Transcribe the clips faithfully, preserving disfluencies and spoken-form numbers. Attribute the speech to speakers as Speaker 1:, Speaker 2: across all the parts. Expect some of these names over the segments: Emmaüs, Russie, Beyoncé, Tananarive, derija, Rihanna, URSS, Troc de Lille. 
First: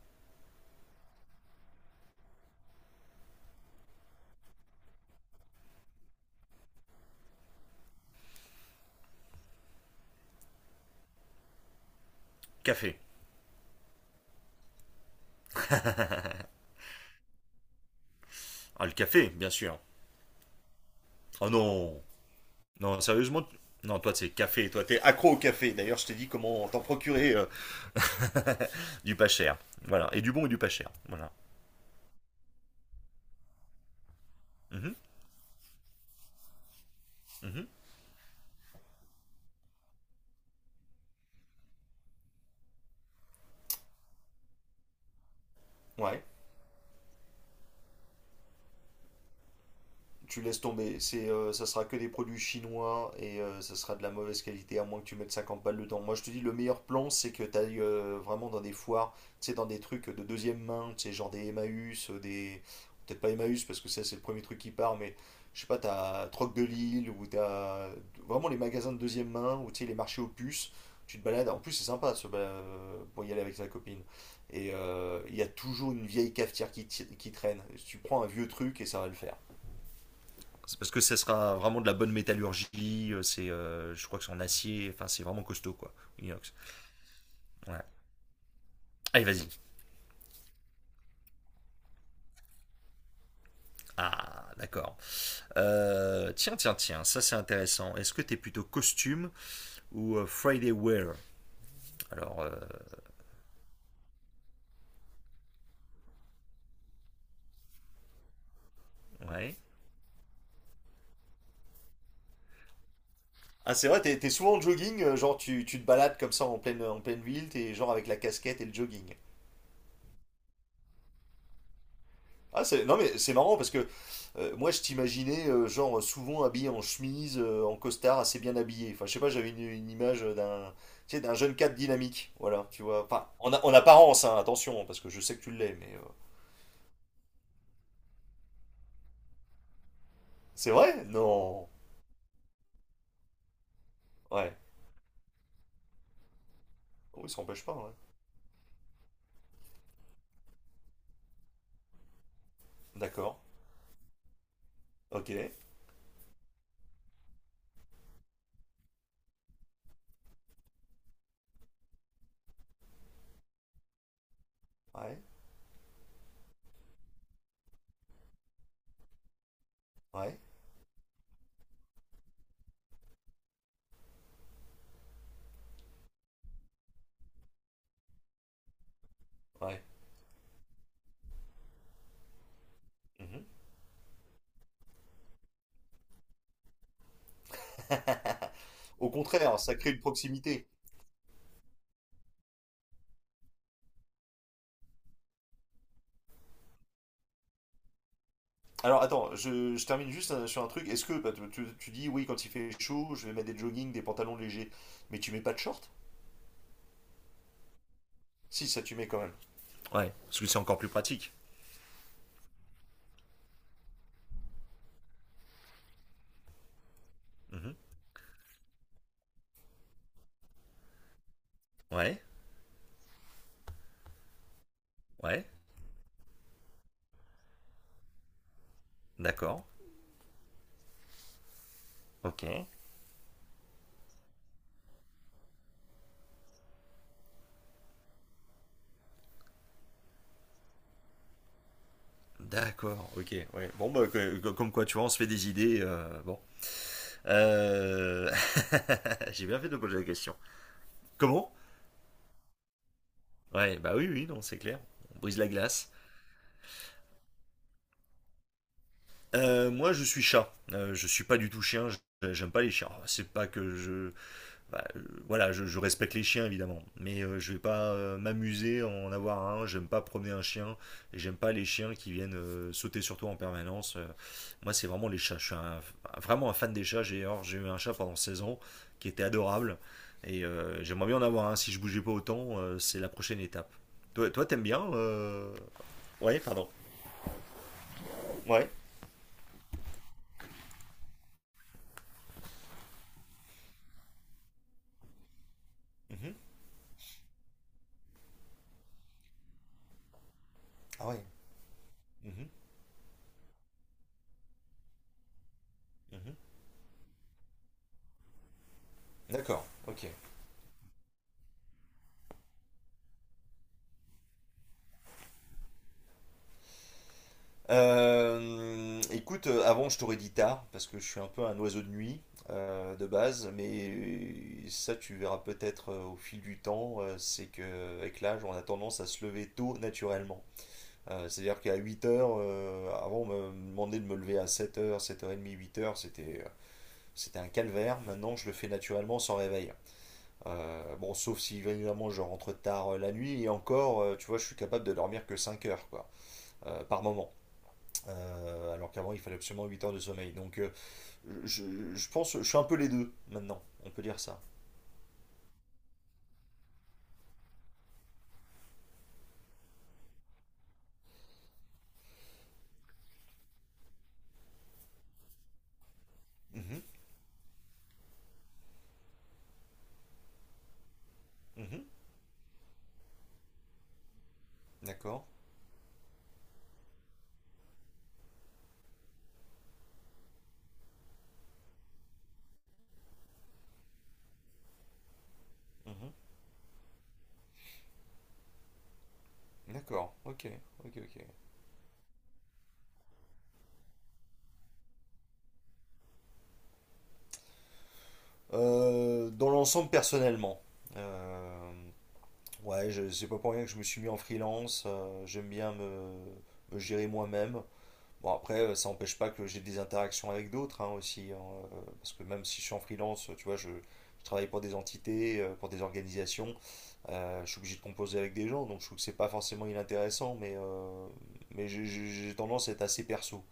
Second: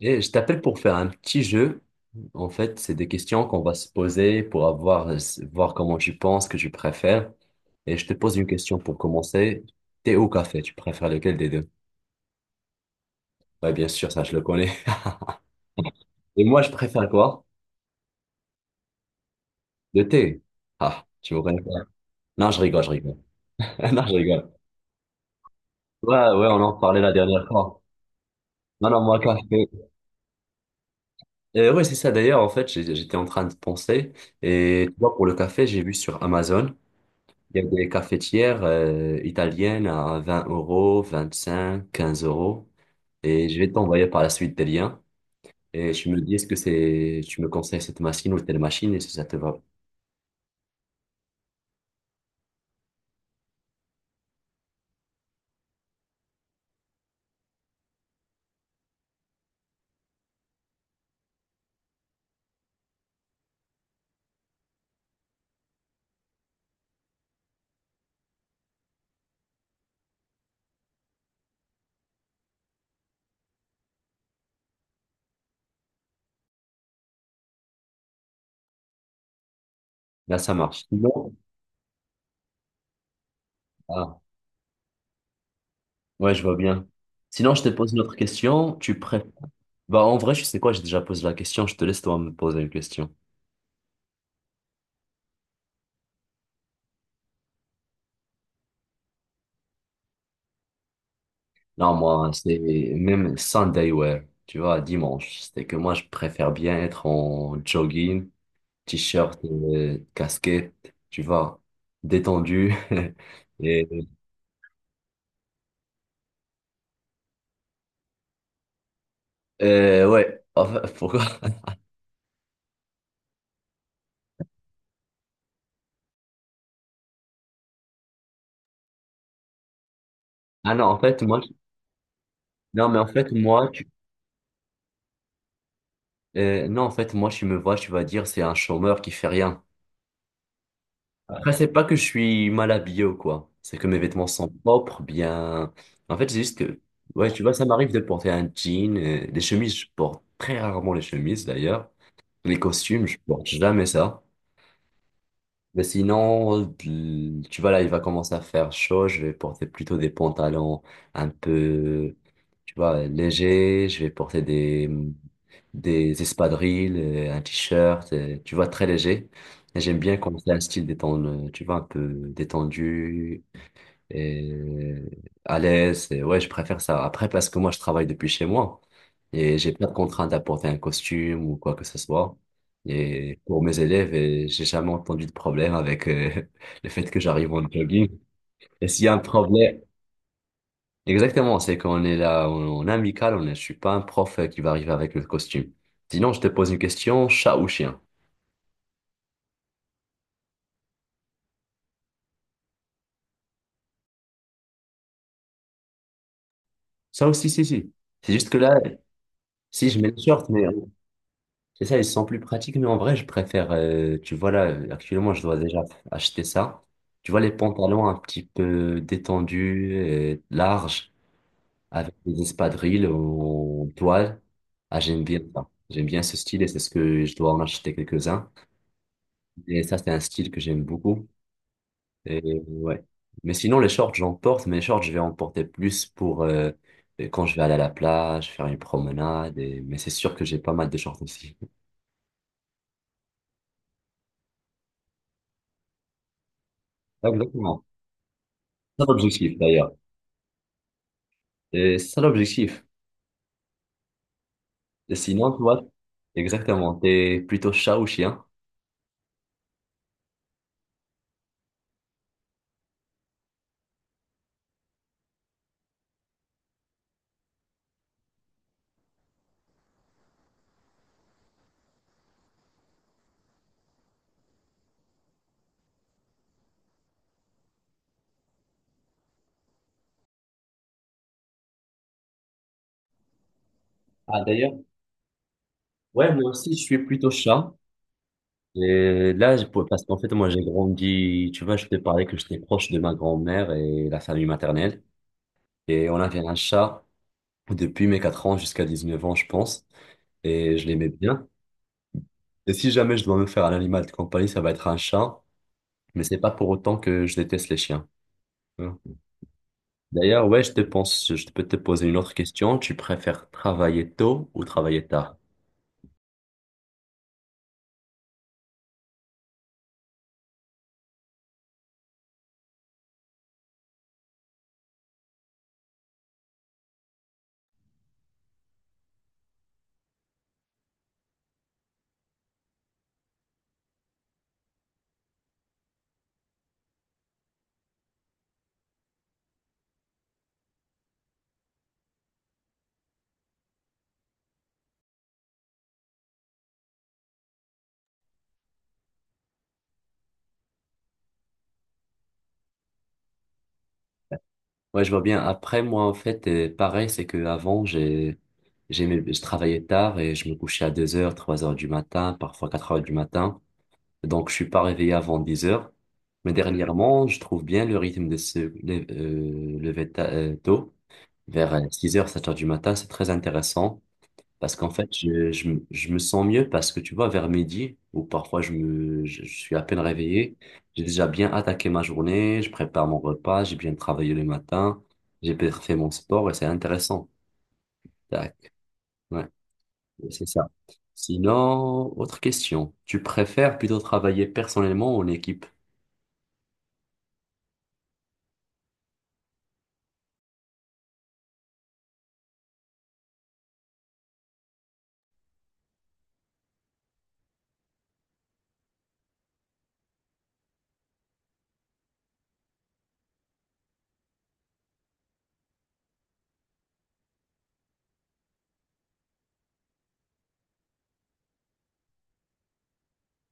Speaker 1: Et je t'appelle pour faire un petit jeu. En fait, c'est des questions qu'on va se poser pour avoir, voir comment tu penses, que tu préfères. Et je te pose une question pour commencer. Thé ou café, tu préfères lequel des deux?
Speaker 2: Café.
Speaker 1: Ouais, bien sûr, ça, je le connais. Et moi, je préfère quoi?
Speaker 2: Ah, le café, bien sûr.
Speaker 1: Le thé. Ah, tu me
Speaker 2: Oh
Speaker 1: connais pas.
Speaker 2: non.
Speaker 1: Non, je rigole, je
Speaker 2: Non,
Speaker 1: rigole.
Speaker 2: sérieusement. Non,
Speaker 1: Non, je
Speaker 2: toi, c'est
Speaker 1: rigole.
Speaker 2: café. Toi, t'es accro au café. D'ailleurs, je t'ai
Speaker 1: Ouais,
Speaker 2: dit
Speaker 1: ouais, on
Speaker 2: comment
Speaker 1: en
Speaker 2: t'en
Speaker 1: parlait la
Speaker 2: procurer
Speaker 1: dernière
Speaker 2: euh,
Speaker 1: fois. Non, non,
Speaker 2: du
Speaker 1: moi,
Speaker 2: pas cher.
Speaker 1: café.
Speaker 2: Voilà. Et du bon et du pas cher. Voilà.
Speaker 1: Euh, ouais, c'est ça. D'ailleurs, en fait, j'ai- j'étais en train de penser. Et tu
Speaker 2: Mhm,
Speaker 1: vois, pour le café, j'ai vu sur Amazon. Il y
Speaker 2: mhm.
Speaker 1: a des cafetières euh, italiennes à vingt euros, vingt-cinq, quinze euros. Et je vais t'envoyer par la suite des liens. Et tu me
Speaker 2: Ouais.
Speaker 1: dis est-ce que c'est, tu me conseilles cette machine ou telle machine et si ça te va.
Speaker 2: Tu laisses tomber. C'est, euh, ça sera que des produits chinois et euh, ça sera de la mauvaise qualité, à moins que tu mettes cinquante balles dedans. Moi, je te dis, le meilleur plan, c'est que tu ailles euh, vraiment dans des foires, tu sais, dans des trucs de deuxième main, tu sais, genre des Emmaüs, euh, des. Peut-être pas Emmaüs, parce que ça, c'est le premier truc qui part, mais je sais pas, t'as Troc de Lille, ou t'as vraiment les magasins de deuxième main, ou tu sais, les marchés aux puces. Tu te balades, en plus, c'est sympa ce, euh, pour y aller avec sa copine. Et il euh, y a toujours une vieille cafetière qui, t- qui traîne. Tu prends un vieux truc et ça va le faire.
Speaker 1: Là, ça
Speaker 2: C'est
Speaker 1: marche.
Speaker 2: parce que ça
Speaker 1: Sinon,
Speaker 2: sera vraiment de la bonne métallurgie, euh, c'est, euh, je
Speaker 1: ah,
Speaker 2: crois que c'est en acier, enfin c'est vraiment costaud quoi,
Speaker 1: ouais, je
Speaker 2: inox.
Speaker 1: vois bien. Sinon, je te
Speaker 2: Ouais.
Speaker 1: pose une autre question. Tu
Speaker 2: Allez,
Speaker 1: préfères.
Speaker 2: vas-y.
Speaker 1: Bah, en vrai, je sais quoi, j'ai déjà posé la question. Je te laisse toi me poser une question.
Speaker 2: Ah, d'accord. Euh, tiens tiens tiens, ça c'est intéressant. Est-ce que t'es plutôt costume ou euh, Friday wear?
Speaker 1: Non, moi,
Speaker 2: Alors, euh,
Speaker 1: c'est même Sunday wear. Tu vois, dimanche. C'est que moi, je préfère bien être en jogging t-shirt,
Speaker 2: ouais.
Speaker 1: euh, casquette, tu vois, détendu.
Speaker 2: Ah,
Speaker 1: Et,
Speaker 2: c'est vrai, t'es t'es souvent en jogging, euh, genre tu, tu te balades comme ça en pleine, en pleine ville, t'es genre avec la casquette et le jogging.
Speaker 1: euh, ouais, en fait, pourquoi?
Speaker 2: Ah, c'est... Non, mais c'est marrant parce que euh, moi, je t'imaginais, euh, genre, souvent habillé en chemise, euh, en costard, assez bien habillé. Enfin, je sais pas, j'avais une, une image d'un,
Speaker 1: Ah non, en
Speaker 2: tu sais,
Speaker 1: fait,
Speaker 2: d'un
Speaker 1: moi, je-
Speaker 2: jeune cadre dynamique. Voilà, tu
Speaker 1: non, mais
Speaker 2: vois.
Speaker 1: en
Speaker 2: Enfin,
Speaker 1: fait,
Speaker 2: en, a-
Speaker 1: moi,
Speaker 2: en
Speaker 1: tu,
Speaker 2: apparence, hein, attention, hein, parce que je sais que tu l'es, mais. euh,
Speaker 1: euh, non, en fait, moi, tu me vois, tu vas dire, c'est un chômeur qui fait rien.
Speaker 2: C'est vrai?
Speaker 1: Après, c'est
Speaker 2: Non.
Speaker 1: pas que je suis mal habillé ou quoi. C'est que mes vêtements sont
Speaker 2: Ouais.
Speaker 1: propres, bien. En fait, c'est juste que,
Speaker 2: Oh, il
Speaker 1: ouais, tu vois, ça
Speaker 2: s'empêche pas, ouais.
Speaker 1: m'arrive de porter un jean, euh, des chemises, je porte très rarement les chemises d'ailleurs. Les costumes, je
Speaker 2: D'accord.
Speaker 1: porte jamais ça.
Speaker 2: Ok. Ouais.
Speaker 1: Mais sinon, l- tu vois, là, il va commencer à faire chaud. Je vais porter plutôt des pantalons un peu, tu vois, légers. Je vais porter des, des espadrilles, euh, un t-shirt, euh, tu vois, très léger. Et j'aime bien quand
Speaker 2: Ouais.
Speaker 1: c'est un style détendu, tu vois, un peu détendu et à l'aise. Et ouais, je préfère ça. Après, parce que moi, je travaille depuis chez moi et j'ai
Speaker 2: Ouais.
Speaker 1: pas de contrainte d'apporter un costume ou quoi que ce soit. Et
Speaker 2: Mhm.
Speaker 1: pour mes élèves, et j'ai jamais entendu de problème avec euh, le fait que j'arrive en jogging. Et s'il y
Speaker 2: Au
Speaker 1: a un
Speaker 2: contraire, ça
Speaker 1: problème,
Speaker 2: crée une proximité.
Speaker 1: exactement, c'est qu'on est là on- on est amical, on est, je suis pas un prof euh, qui va arriver avec le costume. Sinon, je te pose une question, chat ou chien?
Speaker 2: Alors attends, je, je termine juste euh, sur un truc. Est-ce que bah, tu, tu- tu dis oui quand il fait chaud, je vais mettre des joggings, des pantalons légers, mais tu mets pas de short?
Speaker 1: Ça aussi, si, si. C'est juste que
Speaker 2: Si,
Speaker 1: là,
Speaker 2: ça tu mets quand même.
Speaker 1: si je mets
Speaker 2: Ouais,
Speaker 1: le
Speaker 2: parce que
Speaker 1: short,
Speaker 2: c'est
Speaker 1: mais
Speaker 2: encore plus pratique.
Speaker 1: C'est ça, ils sont plus pratiques, mais en vrai, je préfère, euh, tu vois là, euh, actuellement, je dois déjà acheter ça. Tu vois, les
Speaker 2: Mhm.
Speaker 1: pantalons un petit peu détendus, euh, larges, avec
Speaker 2: Ouais,
Speaker 1: des espadrilles en toile. Ah, j'aime bien
Speaker 2: ouais,
Speaker 1: ça. J'aime bien ce style et c'est ce que je dois en acheter quelques-uns.
Speaker 2: d'accord.
Speaker 1: Et ça, c'est un style que j'aime beaucoup. Et
Speaker 2: Ok.
Speaker 1: ouais. Mais sinon, les shorts, j'en porte, mais les shorts, je vais en porter plus pour euh, quand je vais aller à la plage, faire une promenade. et- Mais c'est sûr que j'ai pas mal de shorts aussi.
Speaker 2: D'accord, ok. Ouais. Bon, bah, que- que- comme quoi, tu vois, on se fait des idées. Euh, bon.
Speaker 1: Exactement.
Speaker 2: Euh,
Speaker 1: C'est
Speaker 2: J'ai
Speaker 1: l'objectif
Speaker 2: bien fait de
Speaker 1: d'ailleurs.
Speaker 2: poser la question. Comment?
Speaker 1: Et c'est ça l'objectif.
Speaker 2: Ouais, bah oui, oui, non, c'est clair.
Speaker 1: Et
Speaker 2: On brise la
Speaker 1: sinon, toi,
Speaker 2: glace.
Speaker 1: exactement, t'es plutôt chat ou chien?
Speaker 2: Euh, moi, je suis chat. Euh, je suis pas du tout chien. je- J'aime pas les chiens. Oh, c'est pas que je, bah, euh, voilà, je, je respecte les chiens évidemment, mais euh, je vais pas euh, m'amuser à en avoir un. J'aime pas promener un chien et j'aime pas les chiens qui viennent euh, sauter sur toi en permanence. Euh, moi, c'est vraiment les chats. Je suis un- vraiment un fan des chats. J'ai alors, j'ai eu un chat pendant seize ans qui était adorable et euh, j'aimerais bien en avoir un. Si je bougeais pas autant, euh, c'est la prochaine étape. Toi,
Speaker 1: Ah,
Speaker 2: toi, t'aimes
Speaker 1: d'ailleurs,
Speaker 2: bien euh,
Speaker 1: ouais,
Speaker 2: Ouais,
Speaker 1: moi
Speaker 2: pardon.
Speaker 1: aussi, je suis plutôt chat.
Speaker 2: Ouais.
Speaker 1: Et là, je pourrais- parce qu'en fait, moi, j'ai grandi, tu vois, je t'ai parlé que j'étais proche de ma grand-mère et la famille maternelle. Et on
Speaker 2: Mhm.
Speaker 1: avait un chat depuis mes quatre ans jusqu'à dix neuf ans, je pense. Et je l'aimais
Speaker 2: Ah ouais.
Speaker 1: bien.
Speaker 2: Mhm.
Speaker 1: Et si jamais je dois me faire un animal de compagnie, ça va être un chat. Mais
Speaker 2: Mhm.
Speaker 1: c'est pas pour autant que je déteste les chiens.
Speaker 2: D'accord, ok.
Speaker 1: D'ailleurs, ouais, je te pense, je peux te poser une autre question. Tu préfères travailler tôt ou travailler tard?
Speaker 2: Euh, écoute, euh, avant je t'aurais dit tard, parce que je suis un peu un oiseau de nuit euh, de base, mais ça tu verras peut-être euh, au fil du temps, euh, c'est que avec l'âge on a tendance à se lever tôt naturellement. Euh, c'est-à-dire qu'à huit heures, euh, avant on me demandait de me lever à sept heures, sept heures trente, huit heures, c'était euh, c'était un calvaire, maintenant je le fais naturellement sans réveil. Euh, bon, sauf si évidemment je rentre tard euh, la nuit, et encore, euh, tu vois, je suis capable de dormir que cinq heures quoi, euh, par moment. Euh, alors qu'avant, il fallait absolument huit heures de sommeil. Donc, euh, je, je pense, je suis un peu les deux maintenant. On peut dire ça.
Speaker 1: Ouais, je vois bien. Après, moi, en fait, euh, pareil, c'est que avant, j'ai, j'aimais, je travaillais tard et je me couchais à deux heures, trois heures du matin, parfois quatre heures du matin. Donc, je suis pas réveillé avant dix heures. Mais
Speaker 2: Mhm,
Speaker 1: dernièrement, je trouve bien le rythme de se lé- euh, lever ta- euh, tôt, vers euh,
Speaker 2: mhm,
Speaker 1: six heures, sept heures du matin. C'est très intéressant. Parce qu'en fait,
Speaker 2: d'accord.
Speaker 1: je, je, me je me sens mieux parce que tu vois, vers midi, ou parfois je me, je, je suis à peine réveillé, j'ai déjà bien attaqué ma journée, je prépare mon repas, j'ai bien travaillé le matin, j'ai bien fait
Speaker 2: Mhm,
Speaker 1: mon sport et c'est intéressant. Tac. Ouais,
Speaker 2: d'accord. Ok,
Speaker 1: c'est ça.
Speaker 2: ok, ok.
Speaker 1: Sinon, autre question. Tu préfères plutôt travailler personnellement ou en équipe?
Speaker 2: Euh, dans l'ensemble, personnellement, euh, ouais, je- c'est pas pour rien que je me suis mis en freelance. euh, j'aime bien me, me gérer moi-même. Bon, après, euh, ça n'empêche pas que j'ai des interactions avec d'autres hein, aussi. Hein, euh, parce que même si je suis en freelance, euh, tu vois, je, je travaille pour des entités, euh, pour des organisations, euh, je suis obligé de composer avec des gens, donc je trouve que c'est pas forcément inintéressant, mais, euh, mais j'ai j'ai- j'ai tendance à être assez perso.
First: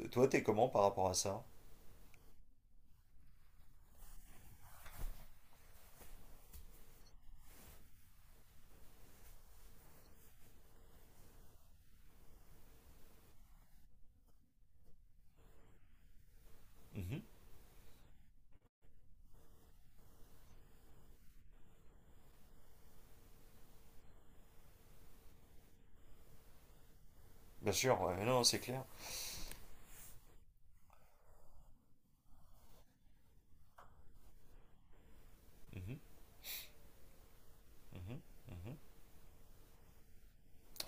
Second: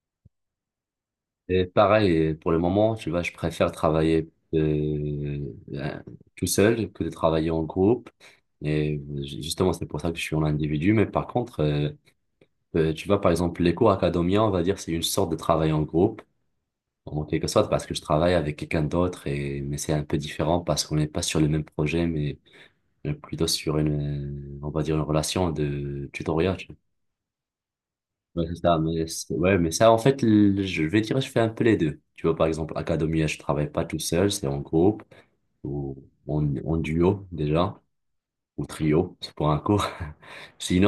Speaker 2: Euh, Toi, t'es comment par rapport à ça?
Speaker 1: Et pareil, pour le moment, tu vois, je préfère travailler euh, euh, tout seul que de travailler en groupe. Et ju- justement, c'est pour ça que je suis en individu. Mais par contre, euh, euh, tu vois, par exemple, les cours académiens, on va dire, c'est une sorte de travail en groupe,
Speaker 2: Mhm.
Speaker 1: en quelque sorte, parce que je travaille avec quelqu'un d'autre. Et mais c'est un peu différent parce qu'on n'est pas sur le même projet, mais euh, plutôt sur une, euh, on va dire, une relation de tutoriel.
Speaker 2: Bien sûr, ouais, non, non,
Speaker 1: Ouais, c'est
Speaker 2: c'est
Speaker 1: ça,
Speaker 2: clair.
Speaker 1: mais, c'est- ouais, mais ça, en fait, le- je vais dire, je fais un peu les deux. Tu vois, par exemple, Academia, je travaille pas tout seul, c'est en groupe, ou
Speaker 2: Mhm,
Speaker 1: en, en duo, déjà,
Speaker 2: mhm,
Speaker 1: ou
Speaker 2: mhm.
Speaker 1: trio, c'est pour un cours.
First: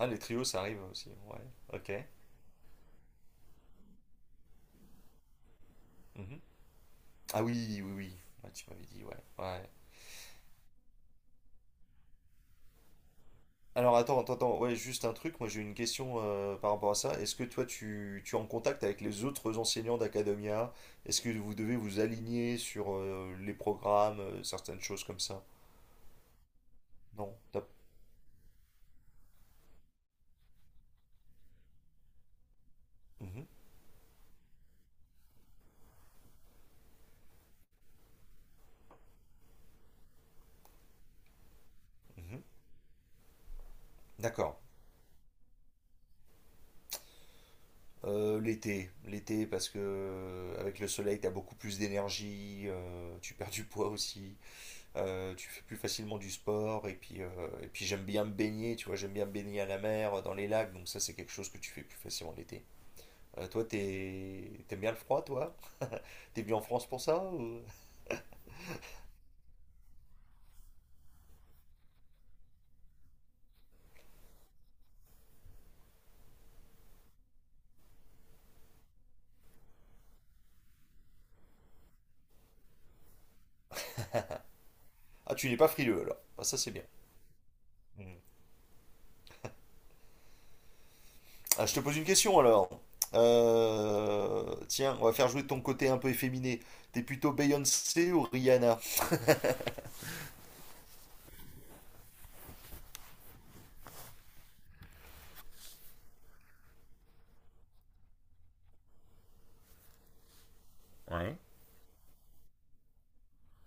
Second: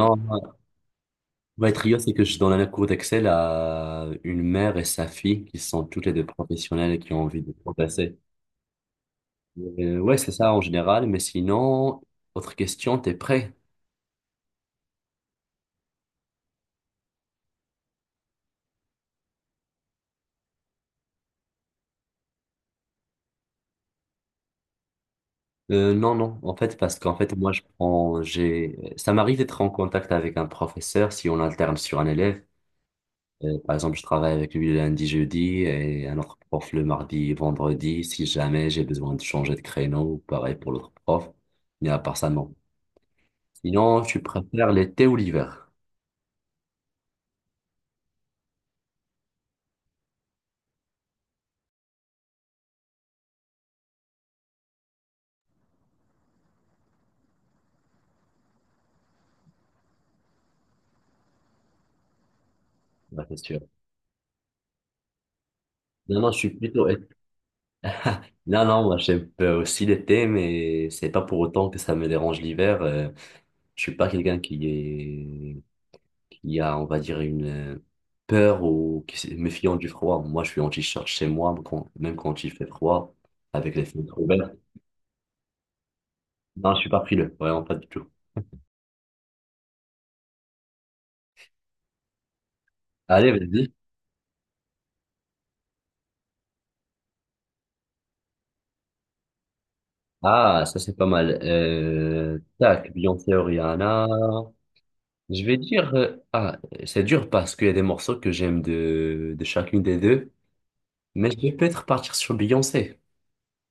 Speaker 2: Ah, les trios, ça arrive aussi, ouais,
Speaker 1: ouais,
Speaker 2: ok.
Speaker 1: trio, c'est que je donne un cours d'Excel à une mère et sa fille, qui sont toutes les deux
Speaker 2: Mhm.
Speaker 1: professionnelles et qui ont envie
Speaker 2: Ah
Speaker 1: de
Speaker 2: oui, oui, oui,
Speaker 1: progresser.
Speaker 2: ouais, tu m'avais dit, ouais, ouais.
Speaker 1: Euh, ouais, c'est ça, en général, mais sinon, autre question, t'es prêt?
Speaker 2: Alors attends, attends, attends, ouais, juste un truc, moi j'ai une question euh, par rapport à ça. Est-ce que toi tu, tu es en contact avec les autres enseignants d'Academia? Est-ce que vous devez vous aligner sur euh, les programmes, euh, certaines choses comme ça?
Speaker 1: Euh, non, non, en fait, parce qu'en fait,
Speaker 2: Non,
Speaker 1: moi, je
Speaker 2: t'as-
Speaker 1: prends, j'ai, ça m'arrive d'être en contact avec un professeur si on alterne sur un élève.
Speaker 2: Mhm,
Speaker 1: Euh, par exemple, je travaille avec lui le lundi, jeudi et un autre prof le mardi, vendredi, si jamais j'ai besoin de changer de créneau, ou pareil pour l'autre prof. Mais à part ça,
Speaker 2: mhm.
Speaker 1: non. Sinon, tu
Speaker 2: D'accord.
Speaker 1: préfères l'été ou l'hiver?
Speaker 2: Euh, l'été, l'été parce que euh, avec le soleil t'as beaucoup plus d'énergie, euh, tu perds du poids aussi, euh, tu fais plus facilement du sport et puis euh, et puis j'aime bien me baigner, tu vois, j'aime bien me baigner à la mer, dans les lacs, donc ça c'est quelque chose que tu fais plus facilement l'été.
Speaker 1: Ouais, c'est
Speaker 2: Euh,
Speaker 1: sûr.
Speaker 2: toi, t'es- t'aimes bien le froid, toi?
Speaker 1: Non, non, je
Speaker 2: T'es
Speaker 1: suis
Speaker 2: venu en
Speaker 1: plutôt
Speaker 2: France pour
Speaker 1: été.
Speaker 2: ça? ou-
Speaker 1: Non, non, moi, j'aime euh, aussi l'été, mais c'est pas pour autant que ça me dérange l'hiver. Euh, je suis pas quelqu'un qui est Il y a, on va dire, une euh, peur ou qui se méfiant du froid. Moi, je suis en t-shirt chez moi, quand- même quand il fait froid, avec les fenêtres ouvertes.
Speaker 2: Ah, tu n'es pas frileux alors. Ah, ça,
Speaker 1: Non,
Speaker 2: c'est
Speaker 1: je
Speaker 2: bien.
Speaker 1: suis pas frileux, vraiment pas du tout.
Speaker 2: Mm. Ah, je te pose une question alors.
Speaker 1: Allez, vas-y.
Speaker 2: Euh, Tiens, on va faire jouer ton côté un peu efféminé. T'es plutôt Beyoncé ou Rihanna?
Speaker 1: Ah, ça, c'est pas mal. Euh, tac, Beyoncé, Rihanna. Je vais dire, euh, ah, c'est dur parce qu'il y a des morceaux que j'aime de, de chacune des deux, mais je
Speaker 2: Ouais.
Speaker 1: vais peut-être partir sur Beyoncé,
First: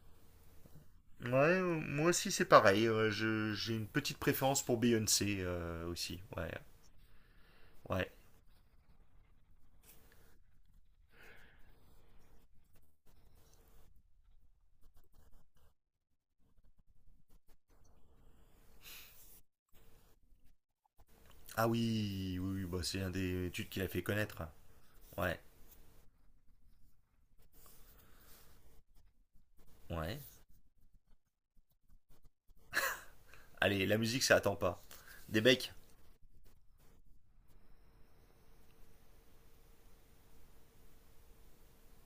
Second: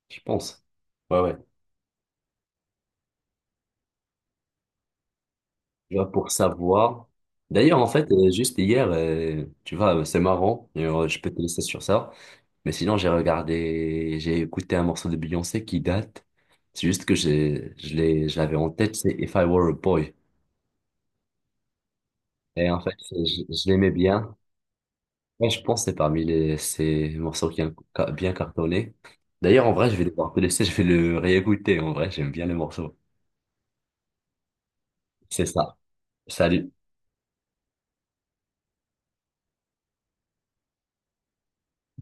Speaker 1: je pense. Ouais,
Speaker 2: Ouais,
Speaker 1: ouais.
Speaker 2: euh, moi aussi c'est pareil. Euh, je- j'ai une petite préférence pour Beyoncé euh,
Speaker 1: Tu vois,
Speaker 2: aussi.
Speaker 1: pour
Speaker 2: Ouais,
Speaker 1: savoir. D'ailleurs, en fait,
Speaker 2: ouais.
Speaker 1: euh, juste hier, euh, tu vois, euh, c'est marrant, et, euh, je peux te laisser sur ça, mais sinon, j'ai regardé, j'ai écouté un morceau de Beyoncé qui date, c'est juste que j'ai, je l'ai, je l'avais en tête, c'est If I Were a Boy.
Speaker 2: Ah oui, oui, oui,
Speaker 1: Et
Speaker 2: bah
Speaker 1: en fait,
Speaker 2: c'est un
Speaker 1: c'est- je,
Speaker 2: des
Speaker 1: je
Speaker 2: études qui l'a
Speaker 1: l'aimais
Speaker 2: fait
Speaker 1: bien.
Speaker 2: connaître. Ouais,
Speaker 1: Ouais, je pense que c'est parmi les, ces morceaux qui ont ca- bien cartonné. D'ailleurs, en vrai, je vais
Speaker 2: ouais.
Speaker 1: devoir te laisser, je vais le réécouter, en vrai, j'aime bien les morceaux
Speaker 2: Allez, la musique ça attend pas. Des
Speaker 1: C'est
Speaker 2: becs.
Speaker 1: ça. Salut.